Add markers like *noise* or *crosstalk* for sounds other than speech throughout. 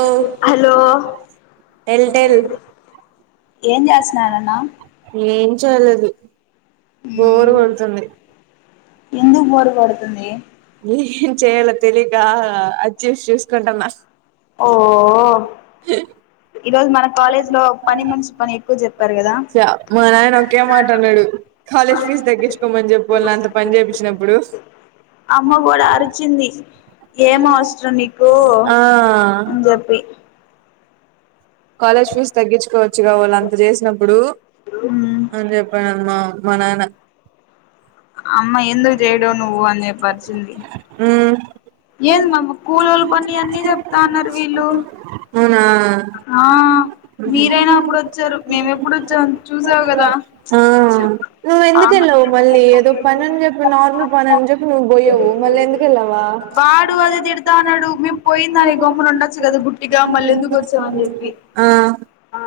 ఓ hello tell tell ఏం చేస్తానారన్న ఏం చేయలేదు బోర్ కొడుతుంది ఎందురు బోర్ కొడుతుందీ ఏం చేయాలో తెలీకా అడ్జస్ట్ చేసుకుంటున్నా ఓ ఈరోజు మన కాలేజ్ లో పని మనిషి పని ఎక్కువ చెప్పారు కదా చ మా నాయన ఒకే మాటన్నడూ కాలేజ్ ఫీజ్ తగించుకోమను చేప్పు వాళ్లంత పని చెపించినపుడు అమ్మ గూడ అరిచింది ఏం అవసరం నీకూ ఆ అని జెప్పి కాలేజ్ ఫీజ్ తగ్గిచ్చుకోవచ్చు గా వాళ్లంత చేసినప్పుడూ అని చెప్పా మా మా నాయన అమ్మ ఎందుకు చేయడు నువ్వు అని చెప్పి నువ్వు అర్చింది పనులు అన్నీ చెప్తా అన్నారు వీళ్ళు అవునా ఆ మీరైనా అప్పుడొచ్చారు మేము ఎప్పుడొచ్చాం చూసావ్ గదా ఆ చెప్ నువ్వు ఎందుకెళ్ళవు మళ్ళీ ఏదో పని చెప్పి నార్మల్ పని చెప్పి నువ్వు పోయావు మళ్ళ ఎందుకు వెళ్లవు వాడూ అదే తిడతాన్నాడు మేం పోయిందానికి గమ్మునుండొచ్చు కదా గుట్టిగా మల్లెందుకు వచ్ ఇస్తా అని చెప్పి ఆ ఆ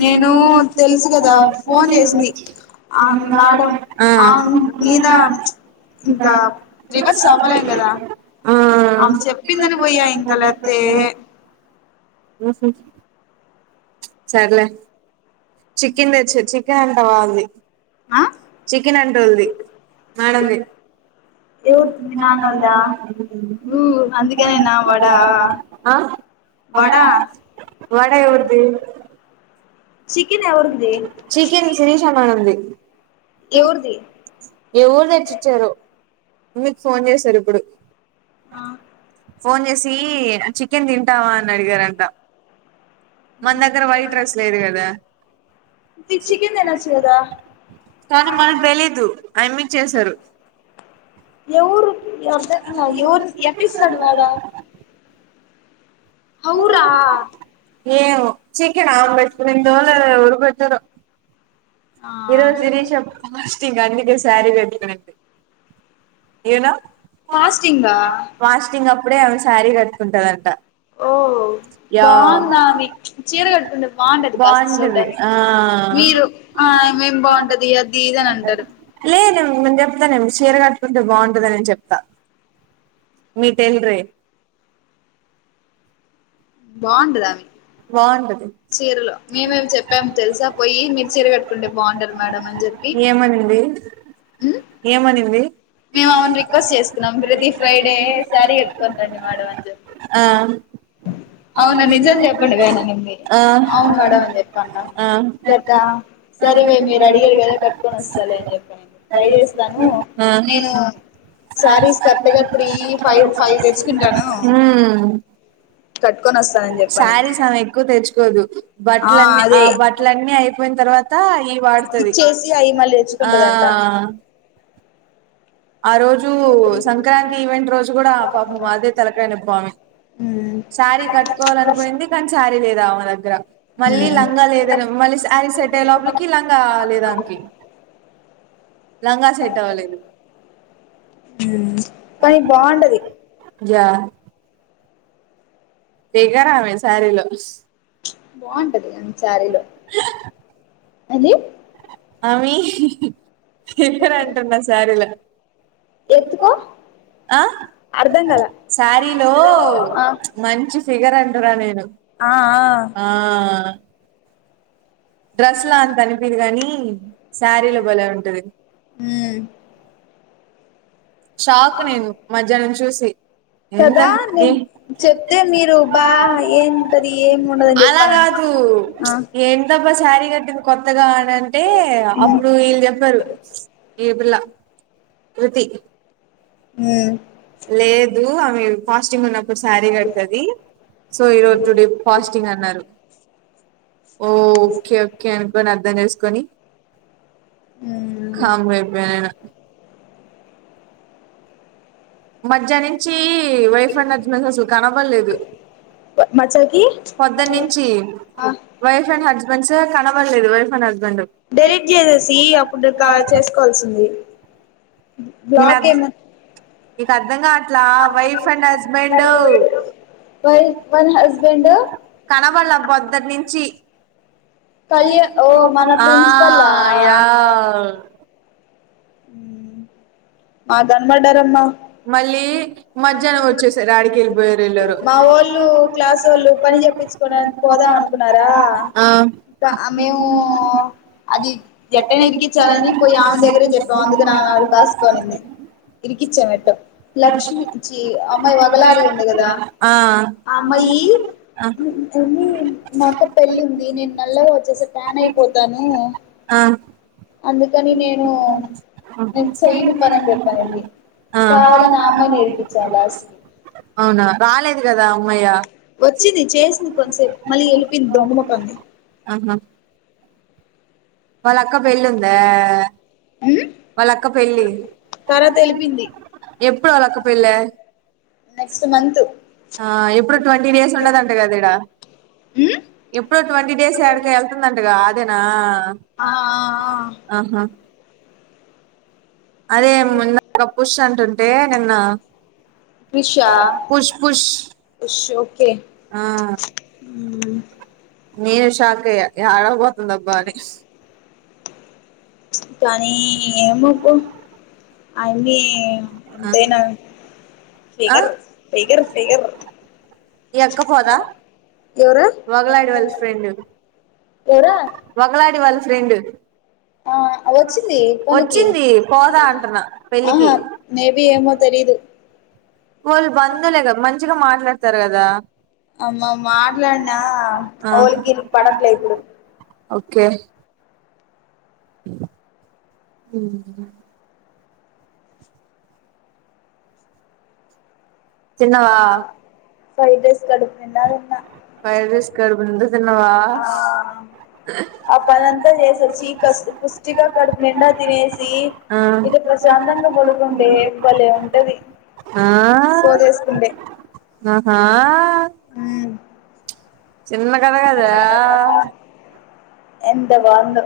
నేనూ తెల్సు గదా ఫోన్ చేసింది ఆ మి మ్యాడం ఆ ఆమ్ మీదా ఇంకా రివర్స్ అవ్వలేం గదా ఆ అమె చెప్పిందని పోయా ఇంకలతే సర్లే చికెన్ తెచ్చ చికెన్ అంట వాళ్ళది ఆ చికెన్ అంట వొళది మేడం ది ఎవరు మీ నాన్నోల్దా ఊ అందుకనేనా వడా ఆ వడా వాడ ఎవరిది చికెన్ ఎవరిది చికెన్ శిరీష మేడం ది ఎవరిది ఎవరు తెచ్చిచ్చారో అమిత్ ఫోన్ చేశారు ఇప్పుడు ఆ ఫోన్ చేసి చికెన్ తింటావా అని అడిగారంట మన దగ్గర వైట్ ర్రెస్ లేదు కదా చికెన్ తినొచ్చు కదా కానీ మకు తెలీదు అయమ్మీకి చేశారు ఎవరు ఎ ఎవరు ఎట్లీస్తాడు వాడా అవురా ఏమొ చీకెన్ ఆంబట్ళ నిను చూడలేదు ఎవరు పెట్టారో ఆ ఈ రోజు గిరీష ఫాస్టింగ్ అందుకే సారీ కట్టుకునింది యు నో ఫస్టీంగ్ అ అప్పుడే ఆమె శారీ కట్టుకుంటదంట ఓ యా బాగుందా మీ చీర కట్టుకుంటే బాగుంటది కాస్త బాగుంటది చూడ్డానికి మీరు ఆ మేం బాగుంటది అది ఇది అని అంటారు తె నిను నిం చెప్తా నిను చీర కట్టుకుంటే బాగుంటదని చెప్తా మీ టేల్ రే బాగుంటదమే బాగుంటది చీరలో మీమేం చెప్పాము తెలుసా పోయి మీరు చీర కట్టుకుంటే బాగుంటారు మేడం అని చెప్పి ఏమనింది ఏమనింది మేము అవును రిక్వెస్ట్ చేస్తున్నాం ప్రతి ఫ్రైడే శారీ కట్టుకుని రండి మేడం అని చెప్పి ఆ అవునా నిజం చెప్పండి వేనంది ఆ అవును మేడం అని చెప్పాన్న ఆ కదా సరే మే మీరు అడిగారు కదా కట్టుకొని వస్తాలే అని చెప్పనింది ట్రై చేస్తాను ఆ నేను సారీస్ కరెక్ట్ గా త్రీ ఫైవ్ ఫైవ్ తెచ్చుకుంటాను మ్మ్ కట్టుకొని వస్తానని చెప్పనింది శారీస్ ఆమె ఎక్కువ తెచ్చుకోదు బట్టలన్నీ ఆ బట్టలన్నీ అయిపోయిన తర్వాత్ త ఇయ్యి వాడుతది ఇచ్చేసి అవి మళ్ళీ ఆ తెచ్చుకుంటదంట ఆ రోజు సంక్రాంతి ఈవెంట్ రోజు కూడా పాపం అదే తలకైయనోప్పి ఆమె మ్మ్ శారీ కట్టుకోవాలనుకునింది కానీ శారీ లేదామే దగ్గర మళ్ళీ మ్మ్ లంగా లేదని మళ్ళీ శరిసెట్ అయ్యే లోపలికి లంగా లేదామేకి లంగా సెట్ అవ్వాలేదు మ్మ్ కానీ బాగుంటది జ ఫిగర్ ఆమె సారిలో బాగుంటది ఆమె సారిలో ఎంది ఆమె ఫిగర్ అంటున్న శారీలో కో ఆ అర్ధ శారీలో మంచి ఫిగర్ అంటున్న నేను ఆ డ్రస్ లా అంత అనిపియదు కానీ శారీలో బలే ఉంటది మ్మ్ షాక్ నేను మధ్యాహ్నం చూసి ఎంత కదా ఏ నేను చెప్తే మీరు బా ఏంటది ఏమి ఉండదని అలా చెప్పాను కదూ పు ఆ ఏందబ్బా శారీ కట్టింది కొత్తగా అని అంటే అప్పుడు వీళ్ళు చెప్పారు అ ఈ పిల్ల కృతి హు లేదు ఆమె ఫాస్టింగ్ ఉన్నప్పుడు శారీ కడుతది సో ఈరోజు టుడే ఫాస్టింగ్ అన్నారు *inaudible* ఓ ఓకే ఓకే అనుకోని అర్థం చెసుకొని ఉమ్ కామ్ గా అయిపోయిన మధ్యాహ్ నుంచి వైఫ్ అండ్ హుస్బేండ్ అసలు కనపడలేదు మచ్చకి పొద్దున్న నుంచి వైఫ్ అండ్ హస్బెండ్స్ కనబడలేదు వైఫ్ అండ్ హస్బె డెలీట్ చేసేసి అప్పుడు చేసుకోవాల్సింది బ్లాక్ ఏమ నిక్ అర్ధంగాట్లా వైఫ్ అండ్ హస్బెండ్ వై వన్ హస్బెండ్ కనబల్ల పొద్దునుంచి కళ్యా ఓ మన ఆ ప్రిన్సిపల్ య ఆ కనపడ్డారమ్మ మళ్ళీ మధ్యాహ్నం వచ్చేసారు అడిక వెళ్ళి పోయరుళరు చెప్పించుకోనికి పోదాం అనుకున్నారా ఆ ఇంకా మేము అది ఎటైనా ఇరికించాలని పోయి ఆమె దగ్గరే చెప్పాం అందుకని ఆమె ఆడ కాసుకొనింది ఇరికిచం లక్ష్మి జీ అమ్మాయి వగలాడి ఉంది కదా ఆ ఆ అమ్మాయి ఆ అ మాక్క పెళ్ళి ఉంది నేను నల్లగా వచ్చేస్త టాన్ అయిపోతాను ఆ అందుకని నేను *inaudible* నేను చెయ్యను పని అని చెప్పనింది ఆ కావాలని ఆ అమ్మాయిని ఇరికిచ్చాం లాస్ట్ కి అవునా రాలేదు కదా అమ్మయ్య వచ్చింది చేసింది కొన్సేపు మళ్ళీ వెళ్ళిపోయింది దొంగమొకంది ఆహా వాళ్ళ అక్క పెళ్లి ఉంద ఉమ్ వాళ్ళక్క పెళ్ళి తర్వాత వెళ్ళిపోయింది ఎప్పుడు వాళ్ళక్క పెళ్ళ నెక్స్ట్ మంత్ ఆ ఎప్పుడు ట్వంటీ ఇయర్స్ ఉండదంట కద ఇడా ఉమ్ ఇప్పుడు ట్వంటీ డేస్ ఎడికి వెళ్తుందంటగా అదేనా ఆ ఆఆ ఆహా అదే నాక పుష్ అంటుంటే నిన్న ఫిష్ ఆ పుష్ పుష్ విష్ ఆ ఒకే ఆ ఉమ్ నేను షాక్ అయ్య యాడికి పోతుంద అబ్బా అని కానీ ఏమోపో ఆ అమ్మి ఎంతేనా ఆ ఫిగర్ ఫిగర్ ఫిగర్ ఇక్కపోదా ఎవరు వగలాడి వాళ్ళ ఫ్రెండు ఎవరా వగలాడి వాళ్ళ ఫ్రెండు అ వచ్చింది పనికి పోదా ఆహా అంటున్నా పెళ్ళికి ఆ మేబి ఏమో తెలీదు వాళ్ళు బంధువులే కదా మంచిగా మాట్లాడతారు కదా అమ్మ మాట్లాడినా ఆ వాళ్ళకి వీళ్లకి పడట్లేదు ఇప్పుడు ఓకే ఉమ్ తిన్నవా ఫ్రైడ్ రైస్ కడుపు నిండా తిన్న ఫ్రైడ్ రైస్ కడుపు నిండా తిన్నవా అ పనంతా చేసొచ్చి క పుష్టిగా కడుపు నిండా తినేసి ఆ ఇది ప్రశాంతంగా పొడుగుంటే బలే ఉంటది ఆ సోదేసుకుంటే ఆహా ఉమ్ చిన్న కదగదే ఎంత బాందో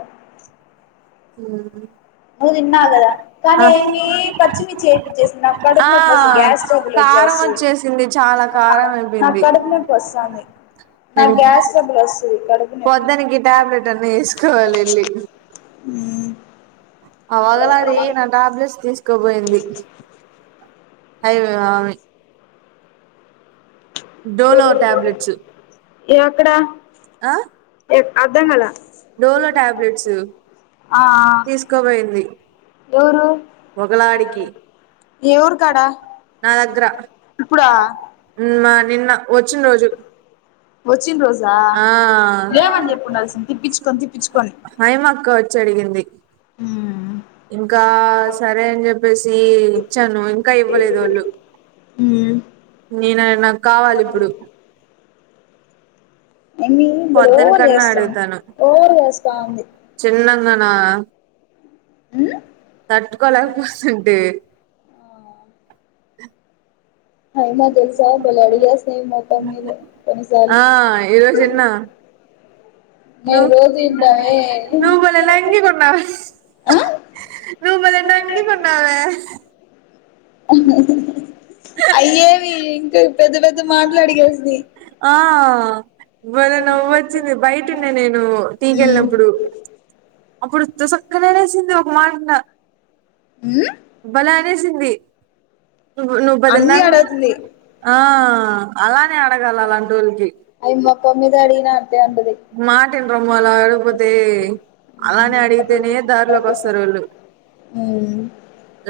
హు నువ్వు తిన్నావుకదా కానీ ఏమి పచ్చిమిర్చి ఎపిచ్చేసినా ఆ కడుపునొపి వస్తు గ్యాస్ ట్రబుల్ లో కారం గ్యాసు వచ్చేసింది చాలా కారం నాక్ అయిపోయింది కడుపునొప్పి వస్తాంది నా నేను గ్యాస్ ట్రాబ్యూల్ వస్తుంది కడుపు నొప్పి పొద్దునికి టాబ్లెట్ అన్నా వేసుకోవాలి వెళ్ళి ఉమ్ అ *unintelligible* నా టాబ్లెట్స్ తీస్కావోయింది అయి నావి డోలో ట్యాబ్లెట్స్ ఎక్కడ అ అర్ధం కాల డోలో ట్యాబ్లెట్స్ తీస్కావోయింది దూరు వగలాడికి ఊరు కాడ నా దగ్గర ఇప్పుడా న్మ నిన్న ఓచున్ రోజు చ్చిన్ రోజా ఆ లేవన్ చెప్పుండాల్సింది తిప్పిచుకొని తిప్పిచుకొని హాయ్ మకొచ్చి అడిగింది ఉమ్ ఇంకా సరే అని జెప్పేసి ఇచ్చాను ఇంకా ఇవ్వలేదు వాళ్ళు హ్మ్ నేన నాక్ కావాలిప్పుడు మమ్మీ భలే పొద్దన్ ఓవర్ కన్నా చేస్తాంది అడుగుతాను ఓవర్ చేస్తాంది చిన్న నన్న ఉమ్ తట్టుకోలేకపోతుంది *inaudible* అయినా తెలుసా బలే అడిగేసిన మొకం మీద కొన్నిసార్లు ఆ *inaudible* ను మేము రోజు వింటామే ను బలే లంగి కొన్నా ఆ నువ్ బలే నంగి కొన్నావే అయ్యేవి ఇంకా పెద్ద పెద్ద మాట్ల్ అడిగేసి అ బలే నవ్వచ్చింది బయటున్నా నేను ఉమ్ టీకెళ్ళినప్పుడు అప్పుడు తుసుక్కున అనేసింది ఒక మాట్న ఉమ్ అనేసింది ను నువ్వు బలే అన్నీ నంగ్ అడుగుతుంది ఆ అలా అడగాల అలాంజుజి అవి మొఖం మీద అడిగినా అట్టే అంటది మాటిండ్రు మల అడుపుతే అలానే అడిగితేనే దార్ లోక్ ఓస్తారుళ్ళు ఉమ్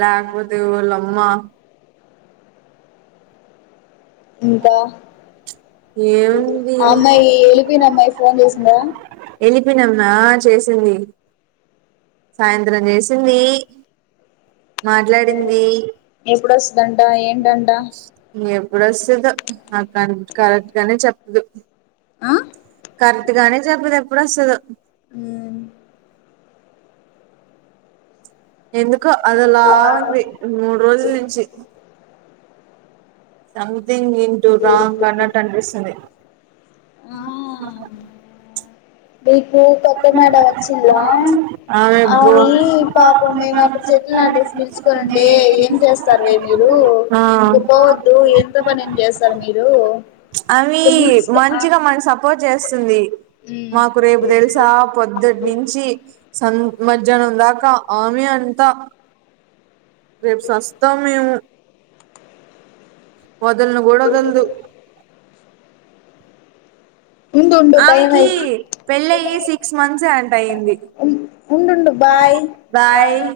లేక్ పో రేయి వల్లఅమ్మా ఇంకా ఏముంది అ అమ్మాయి వెలిపోయిన అమ్మాయి ఫోన్ జెసిందా ప్పినమ్మా చేసింది సాయంత్రం జెసిందీ మాట్లాడిందీ ఎప్పుడొస్తుందంట ఏంటంట ఎమ్ ఎప్పుడోస్తుదో నాక్ కరెక్ట్ గానే చెప్ ద్ అ కరెక్ట్ గానే జెప్పదెప్పుడోస్తదో ఉమ్ ఎందుకో అదోలా ఉంది మూడ్ రోజుల్ నించి సంథింగ్ ఇన్ టు ద అన్నట్టు అన్ పిస్తుంది అ మీకు కొత్త మేడ ఓచ్చిల ఆమె బో అవి పాపం మేము అక్కడ చెట్లు *unintelligible* పిల్ చుకుంటే ఏం చేస్తారు విలు ఇక ఆ పోవద్దు ఎంత పని ఏం జెస్త సారే మీరు చ్ అవి ఇక్కడ నిలుచు ఆ మంచిగా మన సపోర్ట్ చేస్తుంది మ్మ్ మాక్ రేల్ సా పొద్దుట్ నించి స మధ్యాహ్నం దాకా ఆమె అంతా రేప్ సస్తాం మేము వదల్ను కూడావదల్దూ ఉండు ఉండు టైం ఆమెకి అయి పెళ్ళి అయ్యి సిక్స్ మంత్సే అంట అయింది ఉండుండు బాయ్ బాయ్